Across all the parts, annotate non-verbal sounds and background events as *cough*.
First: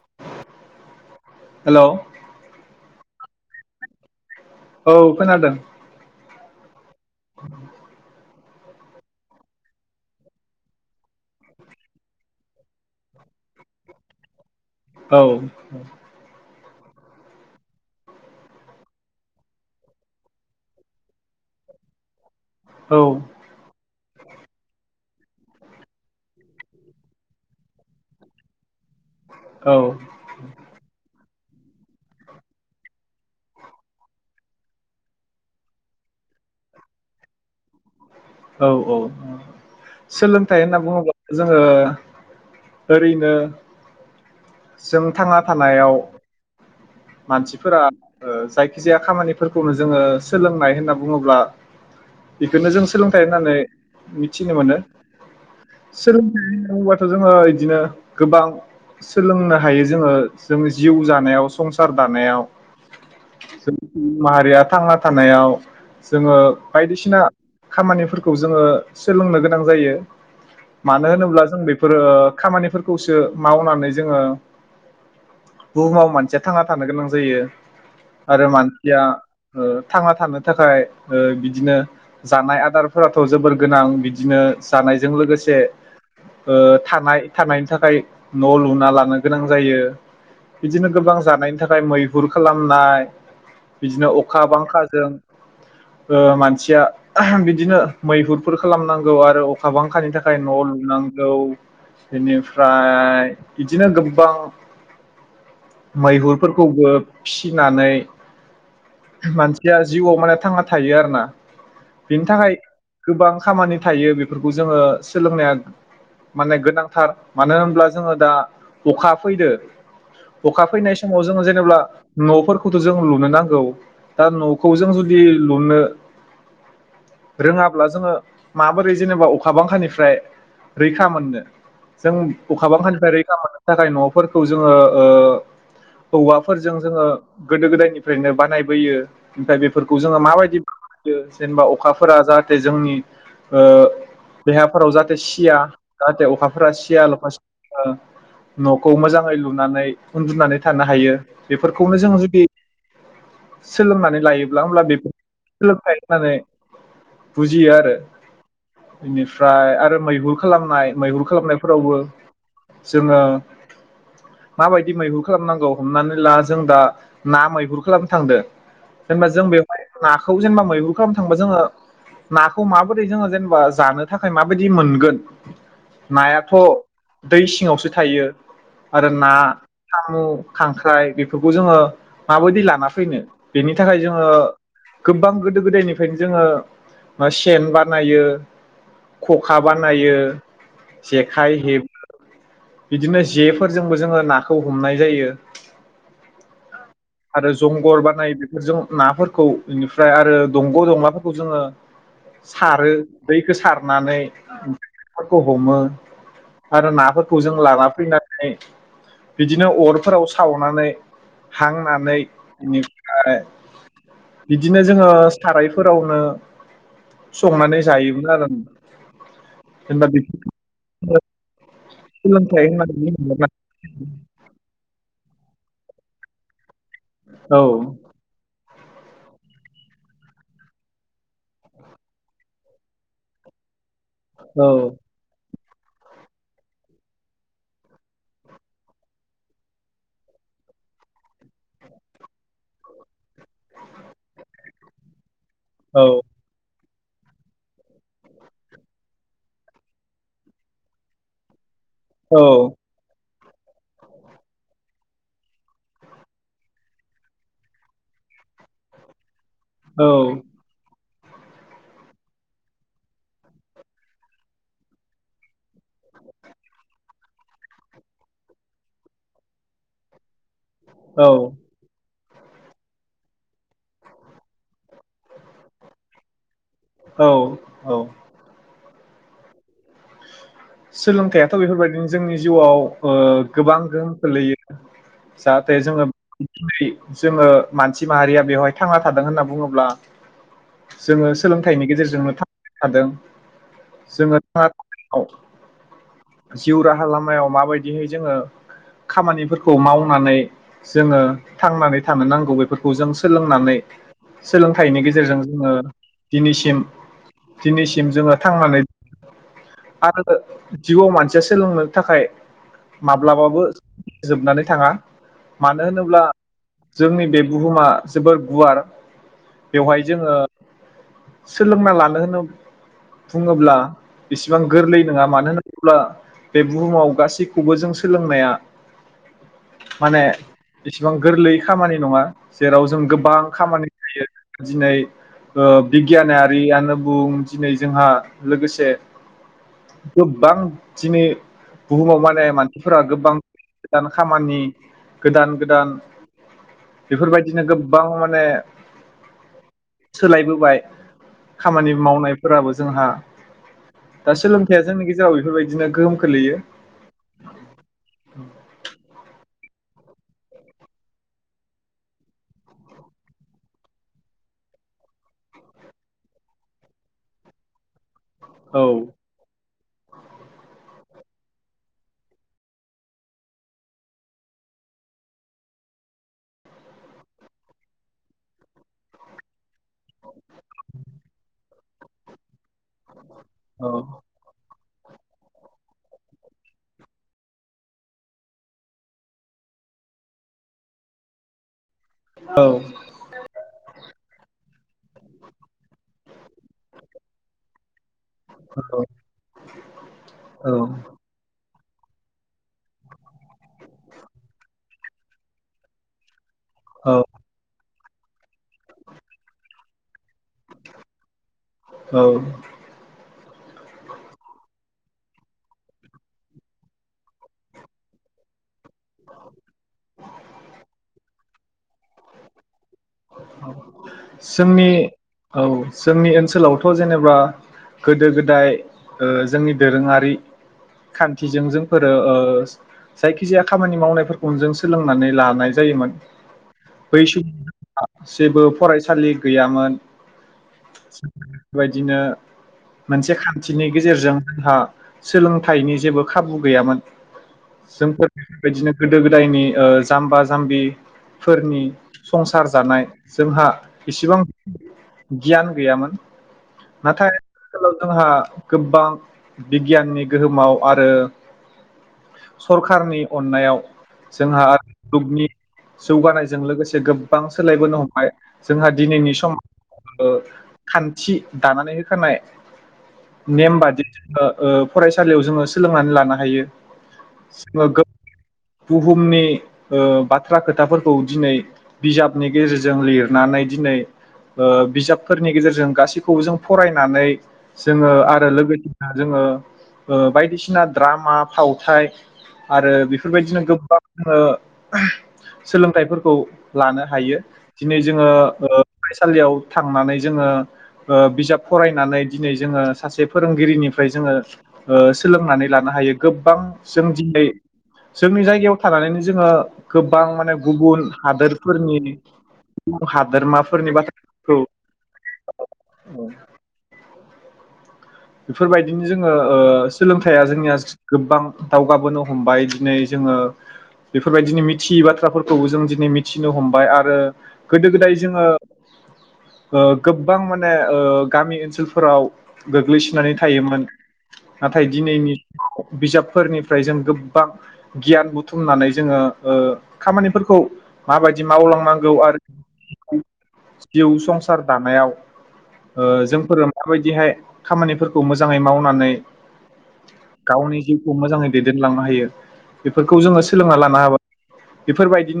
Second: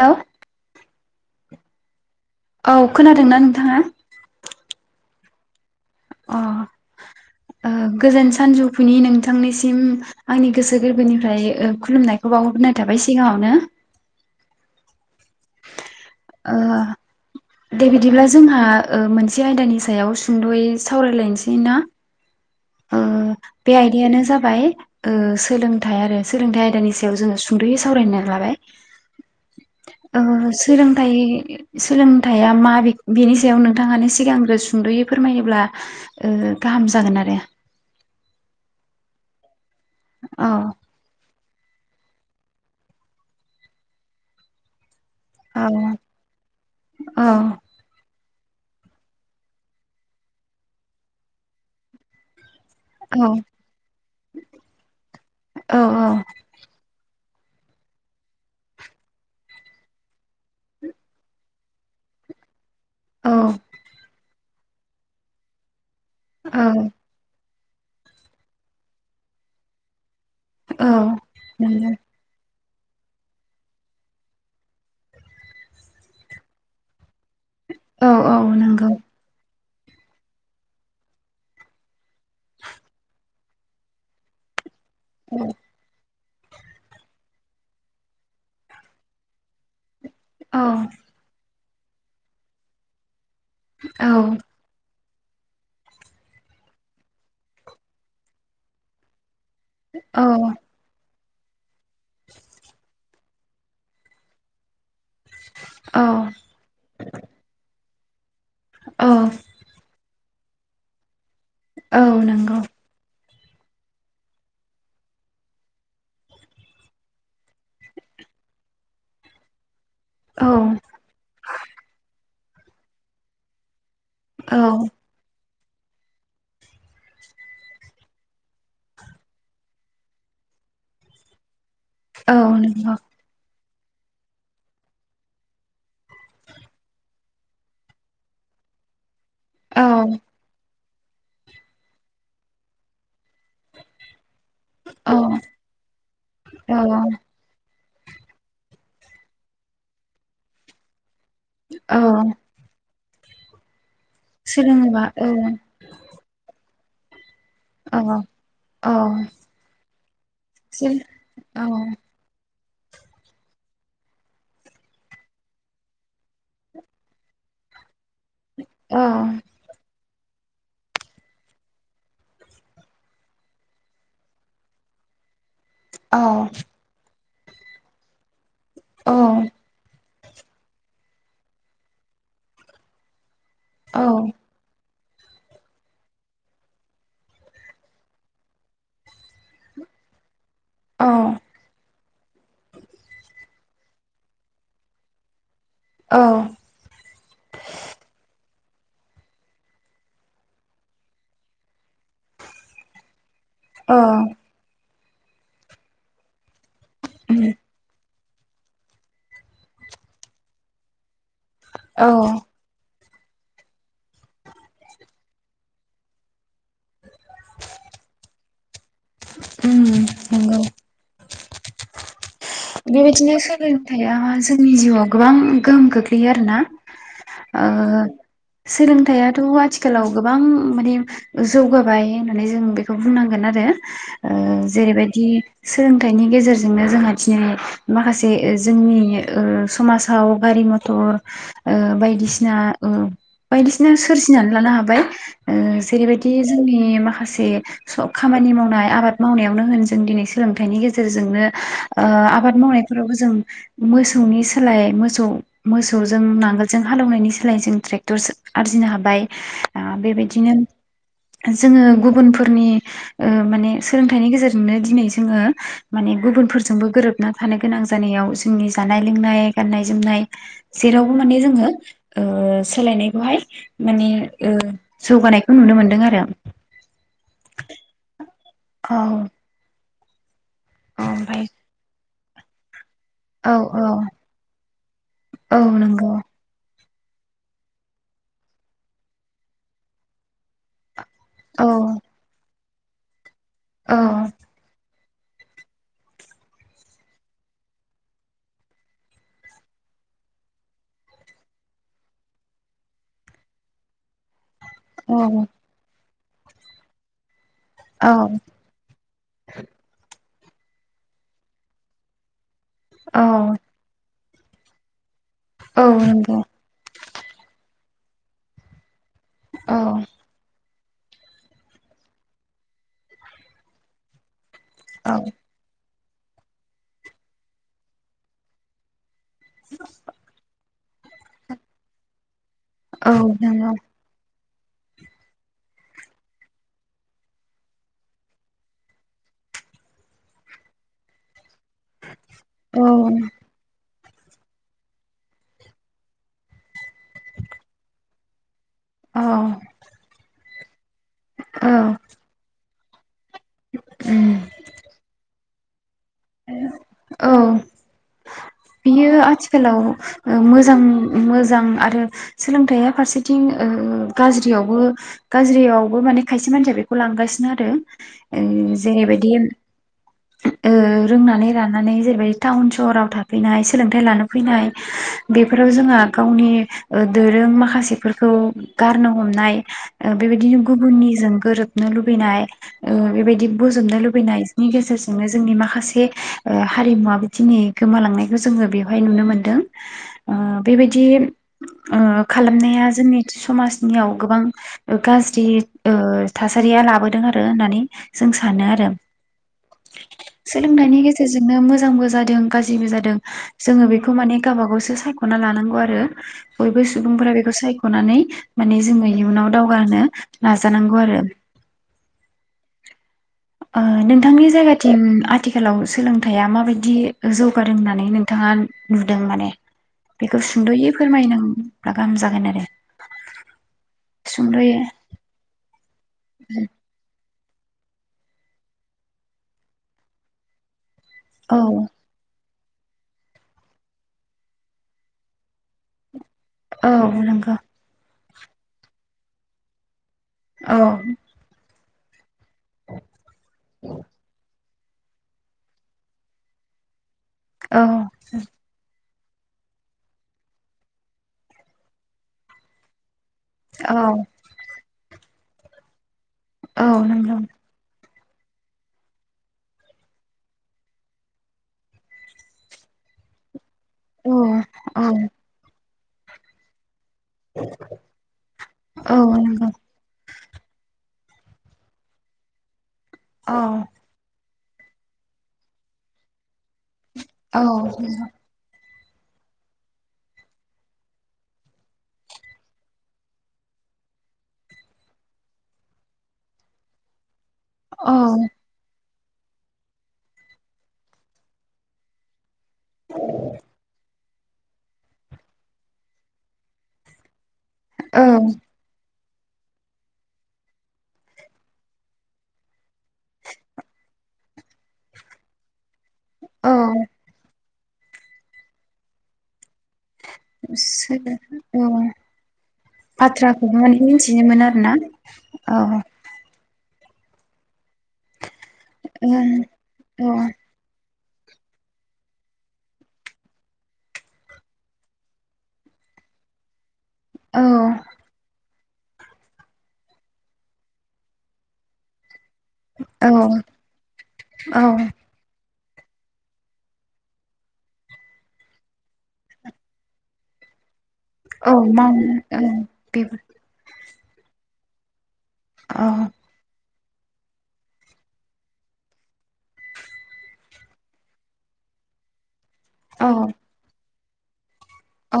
हेल hello खोनादों ना नोंथाङा औ खोनादों अ ओ गोजोन सानजौफुनि नोंथांनिसिम आंनि गोसो गोरबोनिफ्राय खुलुमनायखौ बावहरग्रोनाय थाबाय सिगाङावनो औ ओ दे बिदिब्ला जोंहा ओ मोनसे आयदानि सायाव सुंदयै सावरायलायनोसै ना औ ओ बे आयदायानो जाबाय ओ सोलोंथाइ आरो सोलोंथाइ आयदानि सायाव जोङो सुंदयै सावरायनो लाबाय औ ओ सोलोंथाइ सोलोंथाइया मा बेनि सायाव नोंथाङानो सिगांग्रो सुंदयै फोरमायोब्ला ओ गाहाम जागोन आरो औ औ औ औ सोलोंथाइ होनना बुङोब्ला जोङो ओरैनो जों थांना औ थानायाव मानसिफोरा ओ जायखि जाया खामानिफोरखौनो जोङो सोलोंनाय होनना बुङोब्ला बेखौनो जों थाइ औ होननानै मिथिनो मोनो औ सोलोंथाइ होनना बुंबाथ जोङो इदिनो गोबां सोलोंनो हायो जोङो जों जिउ जानायाव संसार दानायाव औ माहारिया थांना थानायाव जोङो बायदिसिना खामानिफोरखौ जोङो सोलोंनो गोनां जायो औ औ मानो होनोब्ला जों नंगौ बेफोरो खामानि फोरखौसो मावनानै जोङो बुहुमाव मानसिया थांना थानो गोनां जायो औ औ आरो नंगौ मानसिया ओ थांना थानो थाखाय ओ बिदिनो जानाय आदारफोराथ जोबोर गोनां बिदिनो जानायजों औ लोगोसे ओ थानाय थानायनि थाखाय न लुना लानो गोनां जायो बिदिनो औ गोबां जानायनि थाखाय मैहुर खालामनाय बिदिनो अखा बांखाजों ओ मानसिया बिदिनो मैहुरफोर खालामनांगौ आरो अखा बांखानि औ थाखाय न लुुनां गौ बेनिफ्राय इदिनो गोबां औ मैहुरफोरखौबो फिसिनानै औ मानसिया जिउवाव माने थांना थायो आरो ना औ बेनि थाखाय नंगौ गोबां खामानि थायो बेफोरखौ जोङो सोलोंनाया माने गोनांथार मानो होनब्ला जोङो दा अखा फैदो औ अखा फैनाय समाव जोङो जेनेबा नफोर खौथ जों लुनो नांगौ दा औ नखौ जों जुदि लुनो रोङाब्ला जोङो माबोरै जेनेबा अखा बांखानिफ्राय रैखा मोननो जों औ अखा नंगौ बांखानिफ्राय रैखा मोनो थाखाय नफोरखौ जोङो ओ औवाफोरजों जोङो गोदो गोदायनिफ्रायनो बानायबोयो ओमफ्राय औ बेफोरखौ जोङो माबायदि जेनेबा अखा अखाफोरा जाहाथे जोंनि ओ देहाफोराव औ जाहाथे सिया जाहाथे अखाफोरा औ सिया लखा नखौ मोजाङै लुनानै उन्दुनानै थानो हायो औ बेफोरखौनो जों जुदि सोलोंनानै लायोब्ला होमब्ला सोलोङोबा बेफोर औ सोलोंथाय होननानै बुजियो आरो औ औ बेनिफ्राय आरो मैहुर खालामनाय सोर मैहुर औ खालामनायफोरावबो जोङो माबायदि मैहुर खालामनांगौ हमनानै ला जों दा ना मैहुर खालाम थांदो औ जेनबा जों बेवहाय नाखौ जेनेबा मैहुर खालाम थांबा जोङो नाखौ माबोरै जोङो जेनेबा जानो थाखाय माबायदि मोनगोन औ नायाथ' दै सिङावसो थायो। आरो औ ना साम' खांख्राइ बेफोरखौ जोङो माबोदि लाना फैनो बेनि थाखाय औ जोङो गोबां गोदो गोदायनि ओखायनो जोङो सेन बानायो खखा बानायो। जेखाइ हेब बिदिनो जे फोरजोंबो जोङो नाखौ हमनाय जायो। औ आरो जंगल बानाय बे बेफोरजों नाफोरखौ बेनिफ्राय आरो दंग' दंलाफोरखौ जोङो सारो दैखो सारनानै फोरखौ हमो आरो नाफोरखौ उम जों लाना फैनानै बिदिनो अरफोराव सावनानै औ हांनानै *unintelligible* फ्राय बिदिनो जोङो थारायफोरावनो संनानै जायोमोन आरो आं उम नंगौ। सोलोंथाइ होननानै बेबायदिनो बुङोब्ला सोलोंथाइआ जोंनि जिउआव गोबां गोहोम गोग्लैयो आरो ना औ ओ सोलोंथाइआथ' आथिखालाव गोबां माने जौगाबाय होननानै जों बेखौ बुंनांगोन आरो। ओ औ जेरैबायदि सोलोंथाइनि गेजेरजोंनो जोंहा दिनै माखासे जोंनि ओ समाजाव गारि मथर ओ बायदिसिना ओ बायदिसिना सोरजिनानै लानो हाबाय। ओ औ जेरैबायदि जोंनि मा माखासे सब खामानि मावनाय आबाद मावनायावनो होन जों दिनै सोलोंथाइनि गेजेरजोंनो ओ औ आबाद मावनायफोरावबो जों मोसौनि सोलाय मोसौ मोसौजों नांगोलजों हालेवनायनि सोलाय जों ट्रेक्टर जो आरजिनो हाबाय। दा औ बेबायदिनो जोङो गुबुनफोरनि ओ माने सोलोंथाइनि गेजेरजोंनो दिनै जोङो माने गुबुनफोरजोंबो गोरोब ना थानो गोनां जानायाव जोंनि जानाय लोंनाय गाननाय जोमनाय जेरावबो माने औ जोङो। ओ सोलायनायखौहाय माने ओ जौगानायखौ नुनो मोनदों आरो। औ औ। औ सोलोंथाइयाथ' औ बेफोरबायदिनो जोंनि जिउआव ओ गोबां औ गोहोम खोलैयो औ जाहाथे जोङो नंगौ *unintelligible* जोङो मानसि माहारिया बेवहाय थांना थादों होनना बुङोब्ला जोङो औ सोलोंथायनि गेजेरजोंनो थां थादों। औ जोङो था औ। जिउ राहा लामायाव माबायदिहै जोङो खामानिफोरखौ मावनानै जोङो थांनानै थानो नांगौ बेफोरखौ जों सोलोंनानै सोलोंथाइनि औ गेजेरजों जोङो। दिनैसिम दिनैसिम औ जोङो थांनानै आरो ओ जिउआव मानसिया सोलोंनो थाखाय माब्लाबाबो जोबनानै थाङा। मानो औ होनोब्ला नंगौ जोंनि बे बुहुमा जोबोर गुवार औ बेवहाय जोङो सोलोंना लानो होनो बुङोब्ला बेसेबां गो औ नोङा मानो हो अब्ला बे बुहुमाव गासैखौबो जों सोलोंनाया माने इसिबां गोरलै खामानि नङा जेराव जों औ गोबां नंगौ खामानि जायो। दिनै ओ बिगियानारियानो बुं दिनै जोंहा लोगोसे गोबां दिनै बुहुमाव माने औ मानसिफोरा गोबां दान खामानि गोदान गोदान बेफोर बायदिनो गोबां माने औ सोलायबोबाय औ खामानि मावनायफोराबो जोंहा उम गेजाव बेफोरबायदिनो गोहोम खोलैयो औ बियो आथिखालाव ओ मोजां मोजां आरो सोलोंथाइया फारसेथिं ओ गाज्रियावबो गाज्रियावबो माने खायसे मानसिया बेखौ लांगासिनो आरो ओं औ जेरैबायदि ओ रोंनानै रानानै जेरैबाय टाउन सहराव था फैनाय सोलोंथाइ लानो फैनाय बेफोराव जोंहा गावनि ओ दोरों माखासेफोरखौ गारनो हमनाय ओ बेबायदिनो गुबुननिजों गोरोबनो लुबैनाय ओ बेबायदि औ बोजोबनो लुबैनायजनि गेजेरजो नोंनो जोंनि माखासे ओ हारिमुवाबो दिनि गोमालांनाय बो जोङो बेवहाय नुनो मोनदों ओ बेबायदि ओ औ खालामनाया जोंनि समाजनियाव गोबां ओ गाज्रि ओ थासारिया लाबोदों आरो होननानै जों सानो आरो औ सोलोंथाइनि गेजेरजोंनो मोज जांबो जादों गाज्रिबो जादों जोङो बेखौ माने गाबा गावसो सायख'ना लानांगौ आरो बयबो औ सुबुंफोरा बेखौ साय ख'नानै माने जोङो इउनाव दावगा होनो‌ नाजानांगौ आरो औ ओ नोंथांनि जायगाथिं आथिखालाव सोलोंथाइया माबायदि जौगादों होननानै नोंथाङा नुदों माने बेखौ सुंद'यै फोरमायनां रागाम जागोन आरो सुंद'यै जोंनि औ जोंनि ओनसोलावथ' जेनेबा गोदो गोदाय ओ जोंनि दोरोङारि औ खान्थिजों जोंफोरो ओ जायखिजाया खामानि मावनायफोरखौनो जों सोलोंनानै लानाय जायोमोन औ बै बुनांगौ समाव जेबो फरायसालि गैयामोन औ बेबायदिनो मोनसे खान्थिनि गेजेरजों जोंहा सोलोंथाइनि जेबो खाबु गैयामोन। औ जोंफोर बेफोरबायदिनो गोदो गोदायनि ओ जाम्बा जाम्बिफोरनि संसा सार जानाय जोंहा औ इसिबां गियान गैयामोन औ नाथाय नंगौ *unintelligible* जोंहा गोबां बिगियाननि गोहोमाव आरो सरखारनि अननायाव औ जोंहा आर औ *unintelligible* जौगानायजों लोगोसे गोब गोबां सोलायबोनो हमबाय जोंहा औ दिनैनि नंगौ समाव ओ खान थि दानानै होखानाय औ नेम बादि ओ ओ फरायसालियाव जोङो सोलोंनानै लानो हायो। औ जोङो गो बुहुमनि ओ बाथ्रा खोथाफोरखौ दिनै बिजाबनि गेजेरजों लिरनानै दिनै ओ बिजाबफोरनि गेजेरजों गासैखौबो जों फरायनानै जोङो औ आरो लोगोसे जोङो ओ बायदिसिना द्रामा फावथाइ आरो बेफोरबायदिनो गोबां ओ *unintelligible* सोलोंथाइफोरखौ लानो हायो दिनै औ जोङो ओ फराय सालियाव थांनानै जोङो ओ बिजाब फरायनानै दिनै जोङो सासे फोरोंगिरिनिफ्राय जोङो ओ सोलोंनानै लानो हायो गोबां औ जों दिनै जोंनि जायगायाव थानानैनो जोङो गोबां माने गुबुन सोर हादोर औ बाथ्राखौ माने बाथ्राफोरखौ मिथिनोमोनो आरो ना औ बेफोरबायदिनो जोङो ओ औ सोलोंथाइया जोंनिया गोबां दावगाबोनो हमबाय दिनै जोङो बेफोरबायदि मिथियै बाथ्राफोरखौबो जों दिनै मिथिनो हमबाय आर ओ गोदो गोदाय जोङो ओ गोबां माने ओ गामि ओनसोलफोराव औ गोग्लैसोनानै थायोमोन औ नाथाय दिनैनि बिजाबफोरनिफ्राय जों गोबां गियान बुथुमनानै जोङो ओ खामानिफोरखौ माबायदि औ मावलांनांगौ मावनो औ आरो बेफोर जिउ संसार दानायाव ओ औ जोंफोरो मा बायदिहाय खामानिफोरखौ मोजाङै मावनानै गावनि जिउखौ मोजाङै दैदेनलांनो हायो। बेफोरखौ औ जोङो सोलोंना लानो हाबा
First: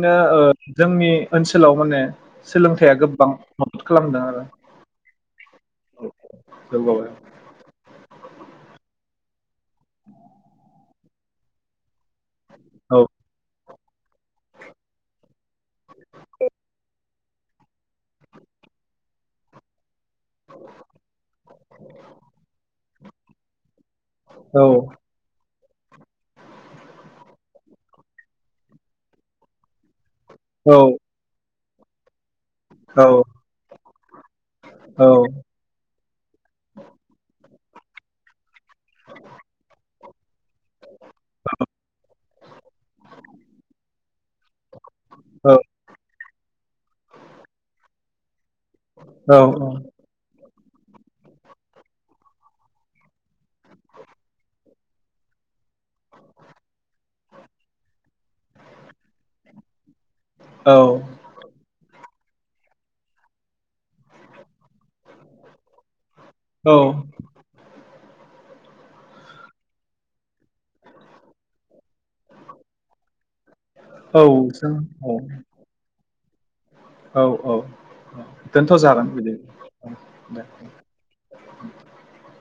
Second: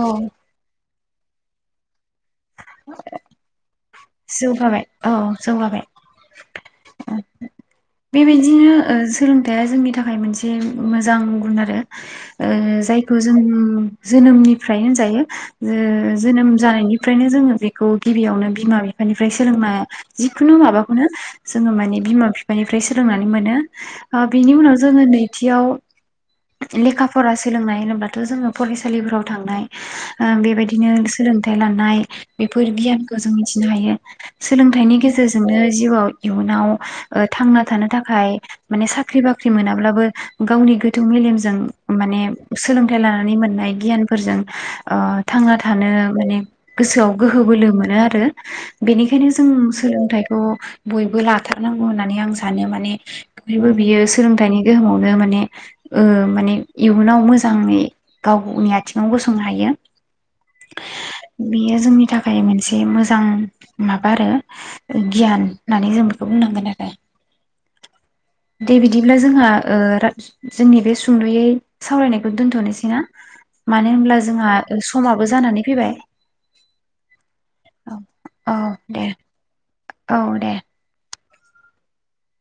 औ ओ जोंनि ओनसोलाव माने सोलोंथाइया गोबां खालामदों आरो जौगाबाय औ जौगाबाय जौगाबाय बेबायदिनो सोलोंथाइया जोंनि थाखाय मोनसे मोजां गुन आरो ओ औ जायखौ जों जोनोमनिफ्राय होनजायो जो जोनोम जानायनि फ्रायनो जोङो बेखौ गिबियावनो बिमा फानिफ्राय सोलोंना जिखुनु माबाखौनो जोङो माने बिमा- बिफानिफ्राय सोलोंनानै मोनो बिनि औ उनाव जोङो नैथियाव लेखा फरा सोलोंनाय होनोब्लाथ जोङो फरायसालिफोराव थांनाय ओ औ बेबायदिनो सोलों थाय लांनाय बेफोर औ गियानखौ जों मिथि जायो सोलोंथाइनि औ गेजेरजोंनो जिउआव इयुनाव ओ थांना थानो थाखाय माने साख्रि बाख्रि मोनाब्लाबो गावनि गोथौ मेलेमजों माने सोलोंथाइ लानानै मोननाय गियानफोरजों ओ थांना औ थानो माने गोसोआव गोहो बोलो मोनो आरो बेनिखायनो औ औ जों सोलोंथाइखौ बयबो लाथारनांगौ होननानै आं सानो माने बयबो बियो सोलोंथाइनि गोहोमावनो माने ओ माने इयुनाव मोजाङै गावनि आथिङाव गसंनो हायो बेयो जोंनि थाखा फाय मोनसे मो जां माबा आरो ओ गियान होननानै जों बेखौ बुंनांगोन औ आरो। दे बिदिब्ला जोंहा ओ जोंनि बे सुंद'यै सावरायनायखौ दोन्थ'नोसैना। मानो होनब्ला जोंहा जों औ समाबो जानानै फैबाय *inaudible* औ औ औ दोनथ' दे जागोन बिदिब्ला ओ दे *inaudible*